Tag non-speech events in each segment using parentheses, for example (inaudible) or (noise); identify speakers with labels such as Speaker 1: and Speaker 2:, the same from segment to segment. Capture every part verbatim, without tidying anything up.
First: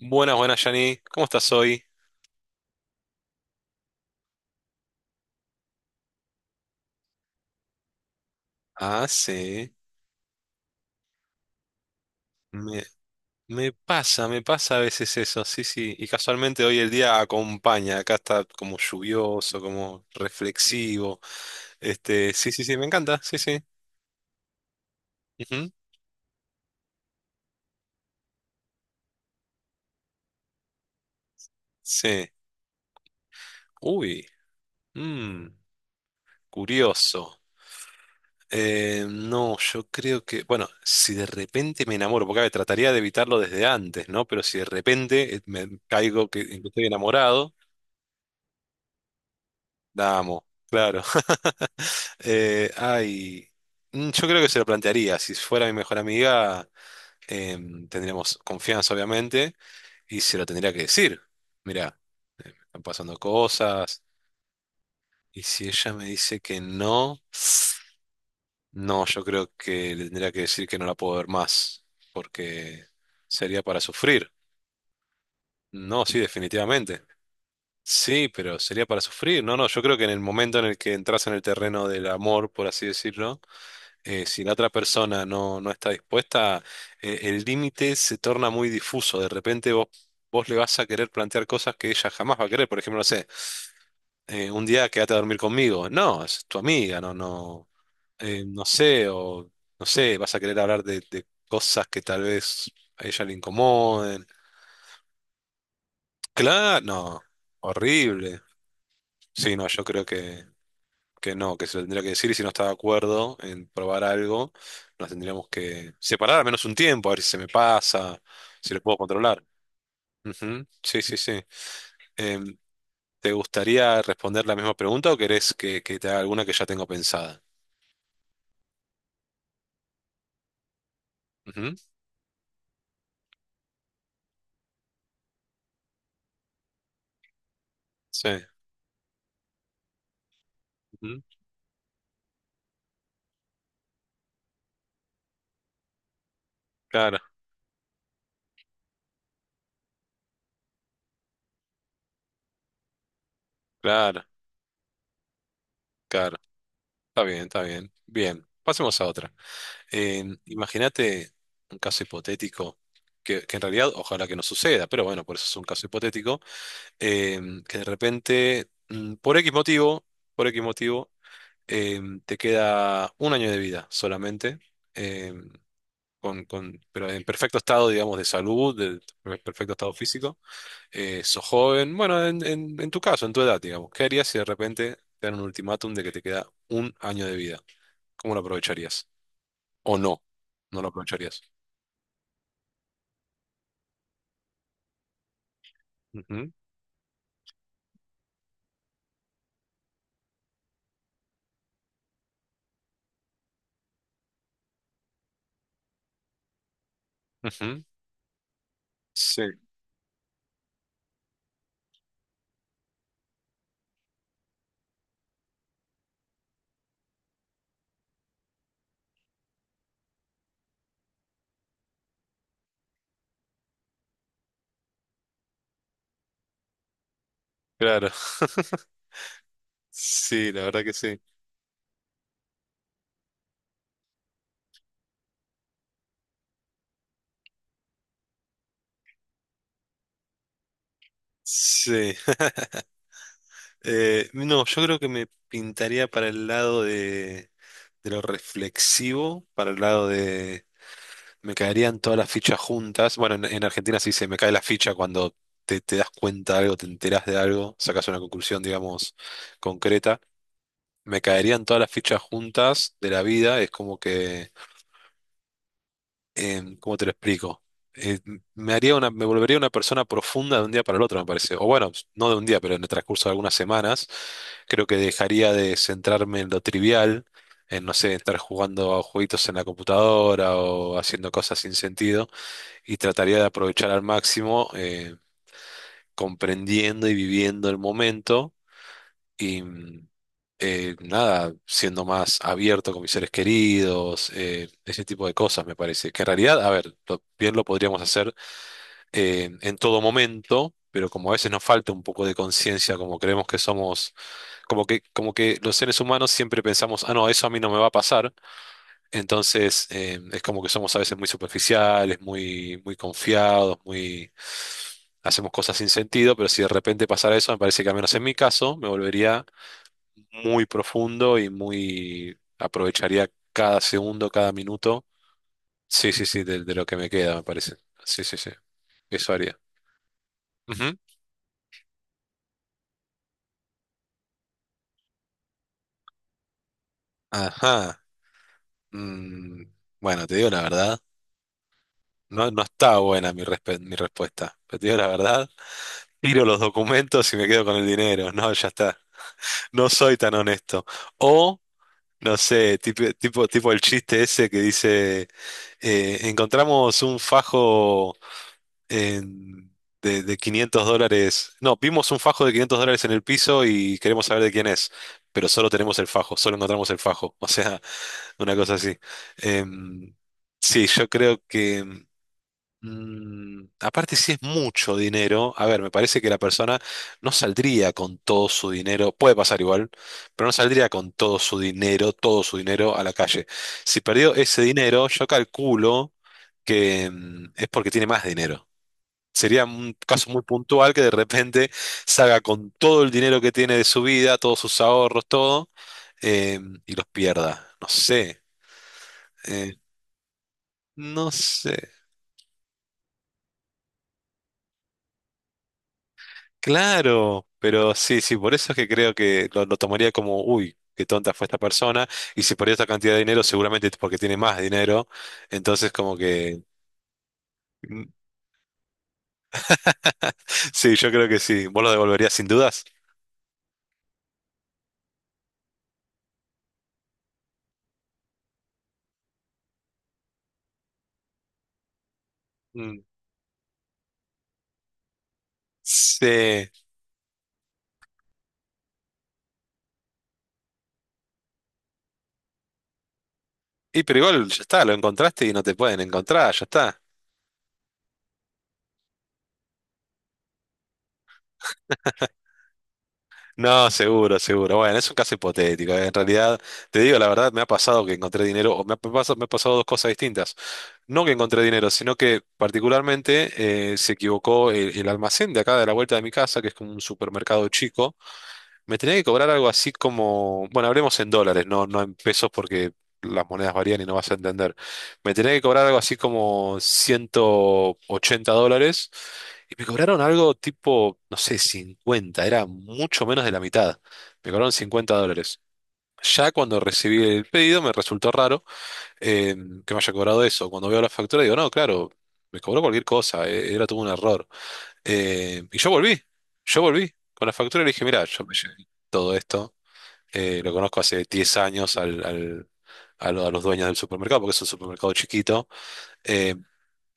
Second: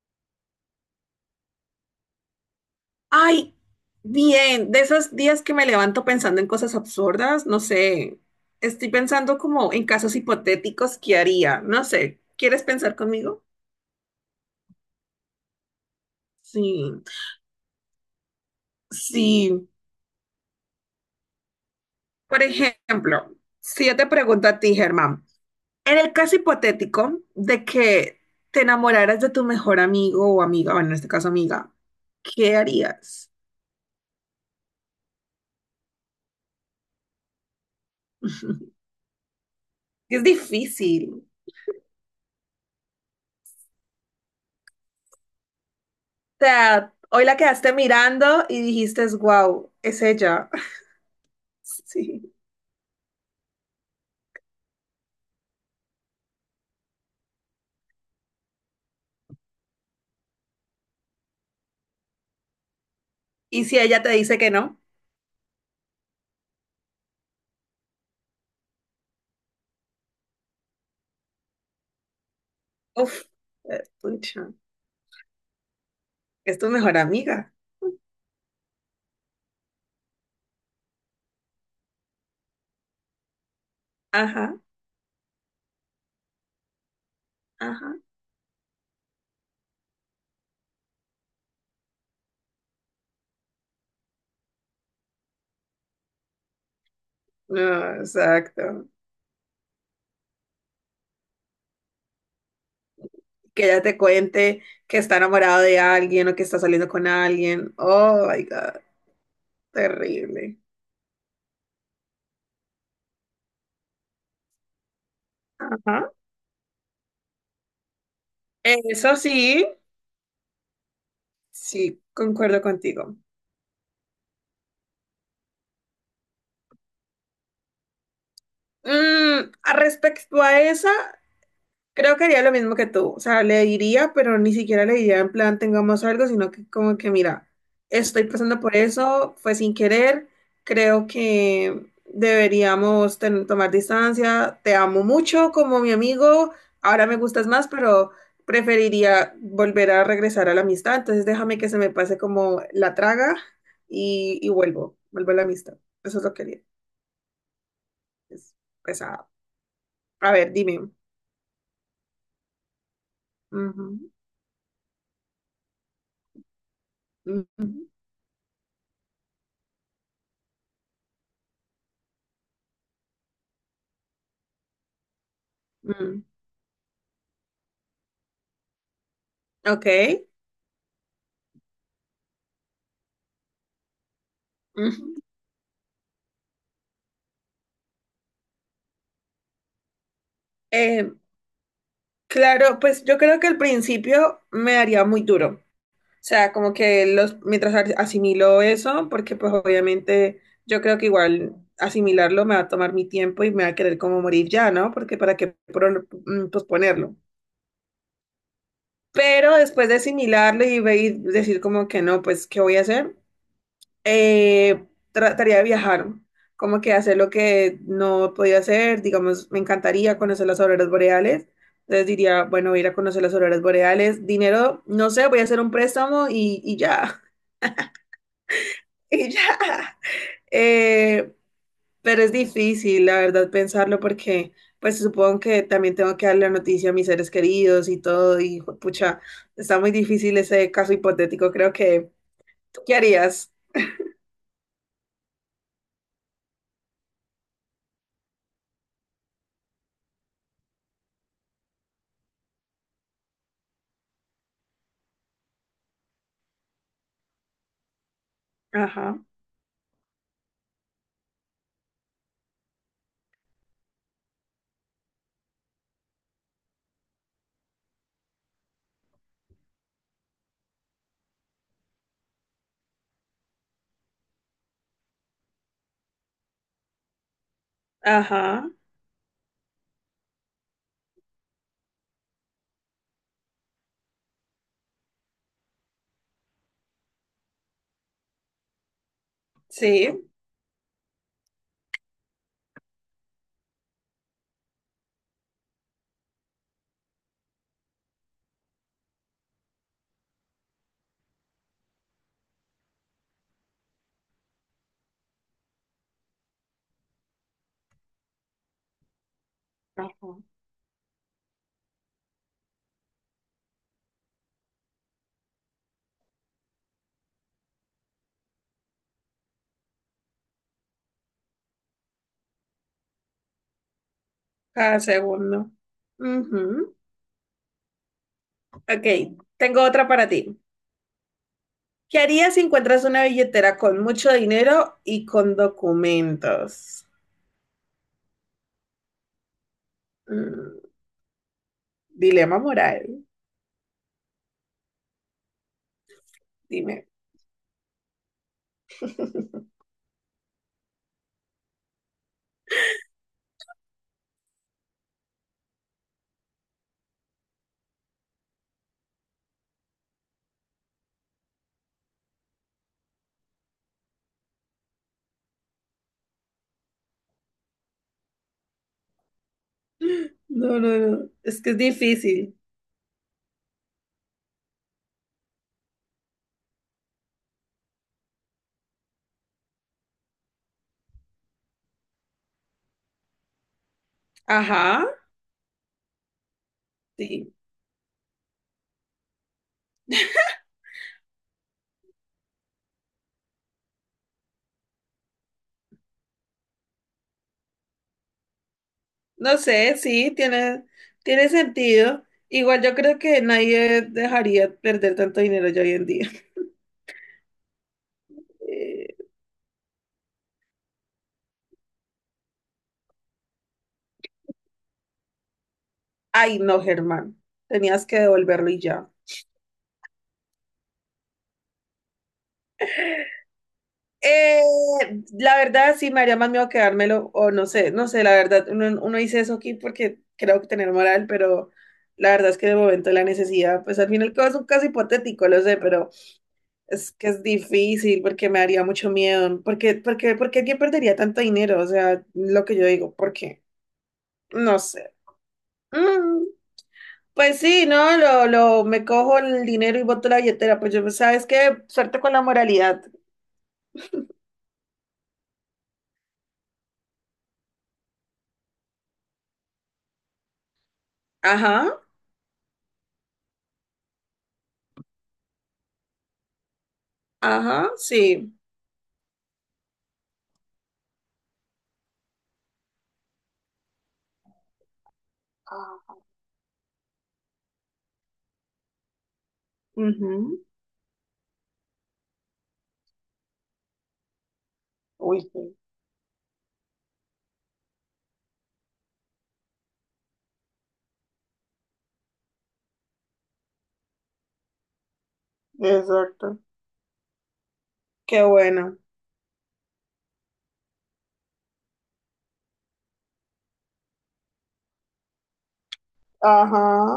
Speaker 1: Buenas, buenas, Yanni. ¿Cómo estás hoy?
Speaker 2: Ay, bien, de esos días que me levanto pensando en cosas absurdas, no sé, estoy
Speaker 1: Ah,
Speaker 2: pensando como
Speaker 1: sí.
Speaker 2: en casos hipotéticos que haría, no sé, ¿quieres
Speaker 1: Me,
Speaker 2: pensar conmigo?
Speaker 1: me pasa, me pasa a veces eso, sí, sí. Y casualmente hoy el
Speaker 2: Sí,
Speaker 1: día acompaña. Acá está como lluvioso,
Speaker 2: sí.
Speaker 1: como reflexivo. Este,
Speaker 2: Por
Speaker 1: sí, sí, sí, me encanta,
Speaker 2: ejemplo,
Speaker 1: sí, sí.
Speaker 2: si yo te pregunto a ti, Germán,
Speaker 1: Ujú.
Speaker 2: en el caso hipotético de que te enamoraras de tu mejor amigo o amiga, bueno, en este caso amiga,
Speaker 1: Sí.
Speaker 2: ¿qué harías?
Speaker 1: Uy, mm, curioso. Eh, no, yo
Speaker 2: Es
Speaker 1: creo que, bueno, si de
Speaker 2: difícil.
Speaker 1: repente me enamoro, porque a ver, trataría de evitarlo desde antes, ¿no? Pero si de repente eh, me caigo que,
Speaker 2: O
Speaker 1: en que estoy
Speaker 2: sea, hoy la
Speaker 1: enamorado,
Speaker 2: quedaste mirando y dijiste, wow, es
Speaker 1: la amo,
Speaker 2: ella.
Speaker 1: claro.
Speaker 2: (laughs)
Speaker 1: (laughs)
Speaker 2: Sí.
Speaker 1: Eh, ay, mm, yo creo que se lo plantearía. Si fuera mi mejor amiga, em, tendríamos confianza, obviamente, y se lo tendría que decir. Mirá, eh, me están pasando
Speaker 2: Y si ella
Speaker 1: cosas,
Speaker 2: te dice que no,
Speaker 1: y si ella me dice que no, no, yo creo que le tendría que decir que no la puedo ver más, porque
Speaker 2: uff,
Speaker 1: sería para
Speaker 2: es
Speaker 1: sufrir.
Speaker 2: pucha,
Speaker 1: No, sí,
Speaker 2: es tu mejor
Speaker 1: definitivamente.
Speaker 2: amiga.
Speaker 1: Sí, pero sería para sufrir. No, no, yo creo que en el momento en el que entras en el terreno del amor, por así decirlo, eh, si la
Speaker 2: Ajá,
Speaker 1: otra persona no, no está dispuesta, eh, el
Speaker 2: ajá.
Speaker 1: límite se torna muy difuso. De repente vos, vos le vas a querer plantear cosas que ella jamás va a querer. Por ejemplo, no sé, eh, un día quédate a dormir conmigo. No, es tu amiga, no, no,
Speaker 2: No,
Speaker 1: eh, no
Speaker 2: exacto.
Speaker 1: sé, o no sé, vas a querer hablar de, de cosas que tal vez a ella le
Speaker 2: Que ella te
Speaker 1: incomoden.
Speaker 2: cuente que está enamorado de alguien o que está
Speaker 1: Claro,
Speaker 2: saliendo con
Speaker 1: no,
Speaker 2: alguien. Oh
Speaker 1: horrible.
Speaker 2: my God,
Speaker 1: Sí, no, yo creo que
Speaker 2: terrible.
Speaker 1: que no, que se lo tendría que decir y si no está de acuerdo en probar algo, nos tendríamos que
Speaker 2: Ajá.
Speaker 1: separar al menos un tiempo, a ver si se me pasa, si lo puedo
Speaker 2: Eso
Speaker 1: controlar.
Speaker 2: sí,
Speaker 1: Ujú, sí, sí, sí.
Speaker 2: sí,
Speaker 1: Em,
Speaker 2: concuerdo contigo.
Speaker 1: ¿te gustaría responder la misma pregunta o querés que, que te haga alguna que ya tengo pensada?
Speaker 2: Mm, a respecto a esa,
Speaker 1: Ujú,
Speaker 2: creo que haría lo mismo que tú, o sea, le diría, pero ni siquiera le diría en plan tengamos algo, sino que como que mira, estoy
Speaker 1: sí.
Speaker 2: pasando por eso, fue sin querer, creo
Speaker 1: Ujú,
Speaker 2: que deberíamos ten- tomar distancia, te amo mucho como mi amigo, ahora me
Speaker 1: claro,
Speaker 2: gustas más, pero preferiría volver a regresar a la amistad, entonces déjame que se me pase como la traga
Speaker 1: claro,
Speaker 2: y, y vuelvo, vuelvo a la amistad, eso es lo
Speaker 1: claro.
Speaker 2: que haría,
Speaker 1: Está bien, está bien. Bien,
Speaker 2: es
Speaker 1: pasemos a
Speaker 2: pesado.
Speaker 1: otra.
Speaker 2: A
Speaker 1: Em,
Speaker 2: ver, dime.
Speaker 1: imagínate un caso hipotético. Que, que en realidad
Speaker 2: Ujú,
Speaker 1: ojalá que no suceda, pero bueno, por eso es un caso hipotético,
Speaker 2: ujú,
Speaker 1: em, que de repente, mm, por X motivo, por X motivo, em, te queda un año de vida solamente, em,
Speaker 2: ujú.
Speaker 1: con, con- pero en perfecto estado, digamos, de salud, de per- perfecto
Speaker 2: Ok.
Speaker 1: estado físico, eh, sos joven, bueno, en, en- en tu caso, en tu edad, digamos, ¿qué harías si de repente
Speaker 2: Ujú.
Speaker 1: te dan un ultimátum de que te queda un año de vida? ¿Cómo lo aprovecharías? ¿O no? ¿No lo
Speaker 2: Eh,
Speaker 1: aprovecharías?
Speaker 2: claro, pues yo creo que al principio me haría muy duro. O sea,
Speaker 1: Ujú,
Speaker 2: como que los, mientras as- asimilo eso, porque pues obviamente yo creo que igual asimilarlo me va a tomar mi tiempo y me va a querer como morir ya, ¿no? Porque para qué pro- mm, posponerlo.
Speaker 1: ujú. Sí,
Speaker 2: Pero después de asimilarlo y, ve- y decir como que no, pues, ¿qué voy a hacer? eh, Trataría de viajar, como que hacer lo que no podía hacer, digamos, me encantaría conocer las auroras boreales, entonces diría, bueno, voy a ir a conocer las auroras boreales, dinero, no sé, voy a hacer un préstamo y, y ya,
Speaker 1: claro. (laughs)
Speaker 2: (laughs) y ya.
Speaker 1: Sí, la verdad que sí.
Speaker 2: Eh, pero es difícil, la verdad, pensarlo porque, pues supongo que también tengo que darle la noticia a mis seres queridos y todo, y pucha, está muy difícil ese caso hipotético, creo que,
Speaker 1: Sí.
Speaker 2: ¿tú qué harías?
Speaker 1: Eh, no, yo creo que me pintaría para el lado de, de lo reflexivo, para el lado de me caerían todas las fichas juntas. Bueno, en, en Argentina sí se dice me cae la ficha cuando te, te das cuenta de algo, te enteras de algo, sacas una conclusión, digamos,
Speaker 2: Ajá,
Speaker 1: concreta. Me caerían todas las fichas juntas de la vida, es como que em, ¿cómo te lo explico? Eh, Me haría una, me volvería una persona profunda de un día para el otro, me parece. O bueno, no de un día, pero en el transcurso de algunas semanas, creo que dejaría de centrarme en lo trivial, en, no sé, estar
Speaker 2: ajá,
Speaker 1: jugando a jueguitos en la computadora o haciendo cosas sin sentido, y trataría de aprovechar al máximo, eh, comprendiendo y viviendo el momento y mm,
Speaker 2: sí.
Speaker 1: eh, nada, siendo más abierto con mis seres queridos, eh, ese tipo de cosas me parece. Que en realidad, a ver, lo- bien lo podríamos hacer eh, en todo momento, pero como a veces nos falta un poco de conciencia, como creemos que somos, como que, como que los seres humanos siempre pensamos, ah, no, eso a mí no me va a pasar. Entonces, eh,
Speaker 2: Ajá.
Speaker 1: es como que somos a veces muy superficiales, muy, muy confiados, muy... Hacemos cosas sin sentido, pero si de repente pasara eso, me parece que al menos en mi caso me volvería muy profundo y muy aprovecharía cada segundo, cada
Speaker 2: Cada
Speaker 1: minuto.
Speaker 2: segundo.
Speaker 1: Sí, sí, sí, de, de lo
Speaker 2: Ujú.
Speaker 1: que me queda, me parece. Sí, sí, sí.
Speaker 2: Ok,
Speaker 1: Eso haría.
Speaker 2: tengo otra para ti.
Speaker 1: Ujú.
Speaker 2: ¿Qué harías si encuentras una billetera con mucho dinero y con documentos?
Speaker 1: Ajá. Mm, bueno, te digo la
Speaker 2: Mm,
Speaker 1: verdad. No,
Speaker 2: dilema
Speaker 1: no está
Speaker 2: moral,
Speaker 1: buena mi, respe- mi respuesta. Pero te digo la verdad. Tiro los
Speaker 2: dime.
Speaker 1: documentos y me quedo con el dinero. No, ya está. No soy tan honesto. O, no sé, tipo, tipo, tipo el chiste ese que dice, eh, encontramos un fajo. En- de, de quinientos dólares. No, vimos un fajo de quinientos dólares en el piso y queremos saber de quién es, pero solo tenemos el fajo, solo encontramos el fajo. (laughs) O sea, una cosa así. Em,
Speaker 2: No,
Speaker 1: sí,
Speaker 2: no,
Speaker 1: yo
Speaker 2: no,
Speaker 1: creo
Speaker 2: es que es
Speaker 1: que...
Speaker 2: difícil.
Speaker 1: mm, aparte, si es mucho dinero, a ver, me parece que la persona no saldría con todo su dinero, puede pasar igual, pero no saldría con todo su dinero, todo su dinero a la calle. Si perdió ese
Speaker 2: Ajá,
Speaker 1: dinero, yo calculo que mm,
Speaker 2: sí.
Speaker 1: es porque tiene más dinero. Sería un caso muy puntual que de repente salga con todo el dinero que tiene de su vida, todos sus ahorros, todo, eh, y los pierda. No sé,
Speaker 2: No
Speaker 1: eh,
Speaker 2: sé, sí, tiene,
Speaker 1: no
Speaker 2: tiene
Speaker 1: sé.
Speaker 2: sentido. Igual yo creo que nadie dejaría perder tanto dinero ya hoy en día. (laughs)
Speaker 1: Claro, pero sí, sí, por eso es que
Speaker 2: Eh,
Speaker 1: creo que lo, lo tomaría como, uy, qué tonta fue esta persona, y si perdió esta cantidad de dinero, seguramente es porque tiene más dinero. Entonces, como
Speaker 2: Ay,
Speaker 1: que...
Speaker 2: no, Germán, tenías que
Speaker 1: (laughs)
Speaker 2: devolverlo y ya.
Speaker 1: Sí, yo creo que sí. ¿Vos lo devolverías sin dudas?
Speaker 2: Eh, la verdad, sí, me haría más miedo quedármelo, o no sé, no sé, la verdad, uno, uno dice eso aquí porque creo que tener moral, pero la verdad es que de
Speaker 1: Mm.
Speaker 2: momento la necesidad, pues al final es un caso hipotético, lo sé, pero
Speaker 1: Sí.
Speaker 2: es que es difícil porque me haría mucho miedo, porque, porque, porque alguien perdería tanto dinero, o sea, lo que yo digo, porque,
Speaker 1: Y pero igual ya
Speaker 2: no
Speaker 1: está, lo
Speaker 2: sé.
Speaker 1: encontraste y no te pueden
Speaker 2: Mm,
Speaker 1: encontrar, ya está.
Speaker 2: pues sí, ¿no? Lo, lo, me cojo el dinero y boto la billetera, pues yo, ¿sabes qué? Suerte con la moralidad.
Speaker 1: No, seguro, seguro. Bueno, es un caso hipotético. ¿Eh? En realidad, te digo la verdad, me ha pasado que encontré dinero, o me ha pasado, me ha pasado dos cosas distintas. No que encontré dinero,
Speaker 2: Ajá,
Speaker 1: sino que particularmente eh, se equivocó el, el almacén de acá de la vuelta de mi casa, que es como un supermercado
Speaker 2: ajá,
Speaker 1: chico.
Speaker 2: sí.
Speaker 1: Me tenía que cobrar algo así como, bueno, hablemos en dólares, no, no en pesos porque las monedas varían y no vas a entender. Me tenía que cobrar algo
Speaker 2: Ah.
Speaker 1: así como ciento ochenta dólares y me cobraron algo
Speaker 2: Ujú.
Speaker 1: tipo, no sé, cincuenta, era mucho menos de la mitad. Me cobraron 50
Speaker 2: Uy,
Speaker 1: dólares.
Speaker 2: sí,
Speaker 1: Ya cuando recibí el pedido me resultó raro eh, que me haya cobrado eso. Cuando veo la factura digo, no, claro, me cobró cualquier cosa, eh, era todo un error. Eh, y yo volví,
Speaker 2: exacto.
Speaker 1: yo volví con la factura y le dije, mira,
Speaker 2: Qué
Speaker 1: yo me llevé
Speaker 2: bueno.
Speaker 1: todo esto, eh, lo conozco hace diez años al, al- a, lo- a los dueños del supermercado, porque es un supermercado chiquito, eh,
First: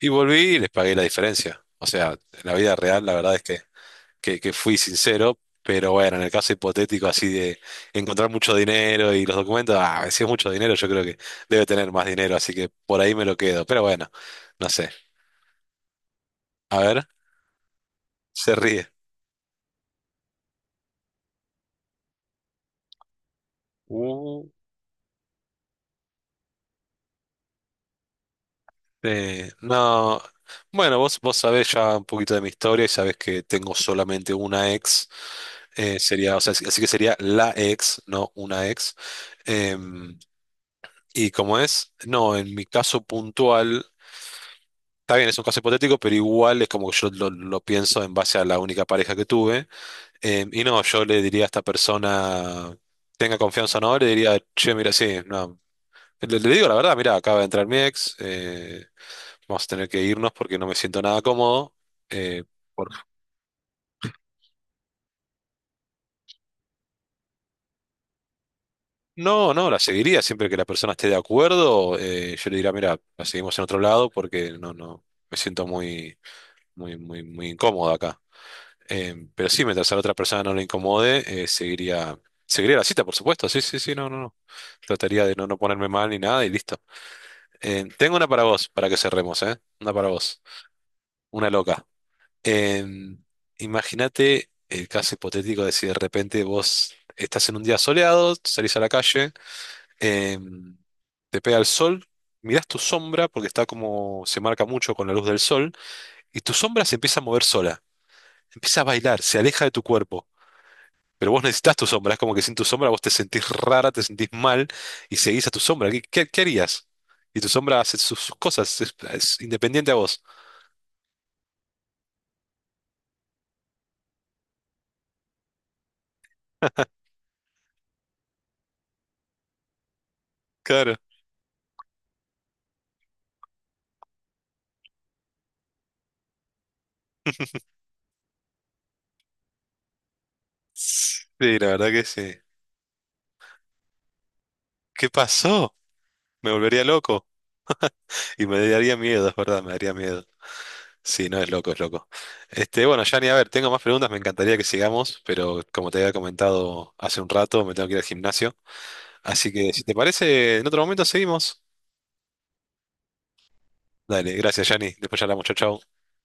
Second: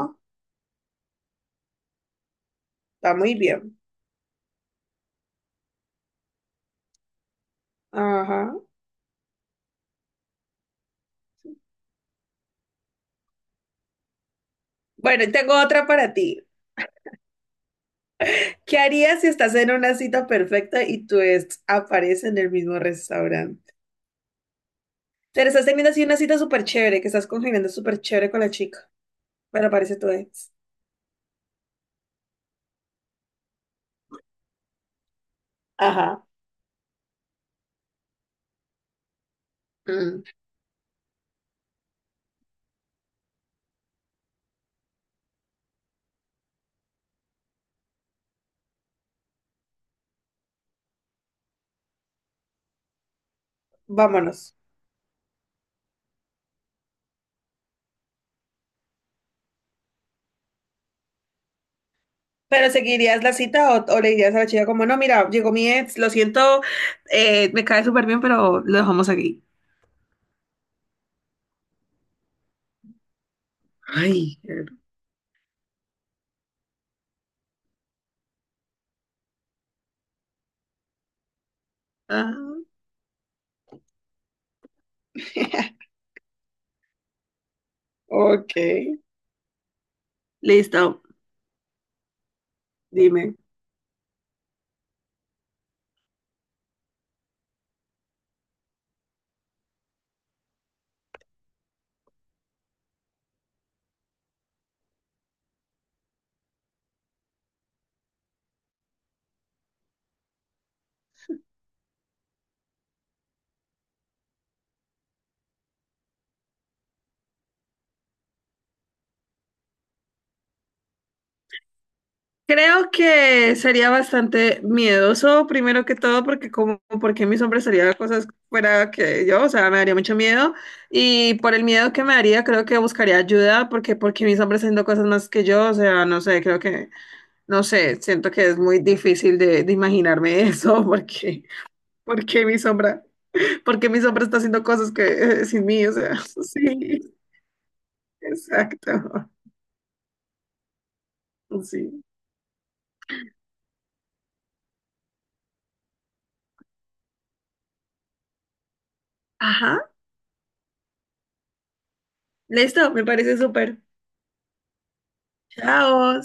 Speaker 1: y volví y les pagué la diferencia. O sea, en la vida real la
Speaker 2: está
Speaker 1: verdad
Speaker 2: muy
Speaker 1: es que,
Speaker 2: bien.
Speaker 1: que, que fui sincero, pero bueno, en el caso hipotético así de encontrar
Speaker 2: Ajá.
Speaker 1: mucho dinero y los documentos, ah, si es mucho dinero, yo creo que debe tener más dinero, así que por ahí me lo quedo, pero bueno, no sé.
Speaker 2: Bueno, y tengo otra para ti.
Speaker 1: A ver, se
Speaker 2: ¿Qué
Speaker 1: ríe.
Speaker 2: harías si estás en una cita perfecta y tu ex aparece en el mismo restaurante? Te estás teniendo así una cita súper chévere, que estás congeniando súper chévere con la chica,
Speaker 1: Sí,
Speaker 2: pero aparece tu
Speaker 1: no.
Speaker 2: ex.
Speaker 1: Bueno, vos, vos sabés ya un poquito de mi historia y sabés que tengo solamente una ex. Eh,
Speaker 2: Ajá.
Speaker 1: sería, o sea, así así que sería la ex, no una ex. Em,
Speaker 2: Mm,
Speaker 1: y como es, no, en mi caso puntual, está bien, es un caso hipotético, pero igual es como que yo lo, lo pienso en base a la única pareja que tuve. Em, y no, yo le diría a esta persona, tenga confianza o no, le diría,
Speaker 2: vámonos.
Speaker 1: che, mira, sí, no. Le, le digo la verdad, mira, acaba de entrar mi ex. Eh, Vamos a tener que irnos porque no me siento nada cómodo. Eh,
Speaker 2: ¿Pero
Speaker 1: por-
Speaker 2: seguirías la cita o, o le dirías a la chica como, no, mira, llegó mi ex, lo siento, eh, me cae súper bien, pero lo dejamos aquí?
Speaker 1: No, no, la seguiría. Siempre que la persona esté de acuerdo, eh, yo le diría, mira, la seguimos en otro lado
Speaker 2: Ay,
Speaker 1: porque
Speaker 2: qué-
Speaker 1: no, no, me siento muy, muy, muy, muy incómodo acá. Eh, pero sí, mientras a la otra persona no le incomode, eh, seguiría,
Speaker 2: Ajá.
Speaker 1: seguiría la cita, por supuesto. Sí, sí, sí, no, no, no. Trataría de no, no
Speaker 2: (laughs)
Speaker 1: ponerme mal ni nada y listo. Eh, tengo una para
Speaker 2: Ok,
Speaker 1: vos, para que cerremos, ¿eh? Una para vos.
Speaker 2: listo,
Speaker 1: Una loca. Em,
Speaker 2: dime.
Speaker 1: imagínate el caso hipotético de si de repente vos estás en un día soleado, salís a la calle, em, te pega el sol, mirás tu sombra, porque está como, se marca mucho con la luz del sol, y tu sombra se empieza a mover sola, empieza a bailar, se aleja de tu cuerpo. Pero vos necesitas tu sombra, es como que sin tu sombra vos te sentís rara, te sentís mal y seguís a tu sombra. ¿Qué, qué- qué harías? Y tu sombra hace sus, sus cosas, es, es independiente a vos.
Speaker 2: Creo que sería bastante miedoso, primero que todo, porque como, porque mi sombra harían cosas fuera que yo, o sea, me daría mucho miedo.
Speaker 1: Claro.
Speaker 2: Y por el miedo que me daría, creo que buscaría ayuda, porque, porque mi sombra haciendo cosas más que yo, o sea, no sé, creo que, no sé, siento que es muy difícil de, de imaginarme (laughs) eso, porque,
Speaker 1: Sí, la verdad que sí.
Speaker 2: porque mi sombra, porque mi sombra está haciendo cosas que
Speaker 1: ¿Qué
Speaker 2: eh, sin
Speaker 1: pasó?
Speaker 2: mí, o sea, (laughs)
Speaker 1: Me volvería
Speaker 2: sí,
Speaker 1: loco y me daría miedo,
Speaker 2: exacto,
Speaker 1: es verdad, me daría miedo. Sí, no es loco, es
Speaker 2: sí.
Speaker 1: loco. Este, bueno, Yanni, a ver, tengo más preguntas, me encantaría que sigamos, pero como te había comentado hace un rato, me tengo que ir al gimnasio. Así que si
Speaker 2: Ajá.
Speaker 1: te parece, en otro momento seguimos.
Speaker 2: Listo, me parece súper.
Speaker 1: Dale, gracias, Yanni. Después charlamos, chau, chau.
Speaker 2: Chao.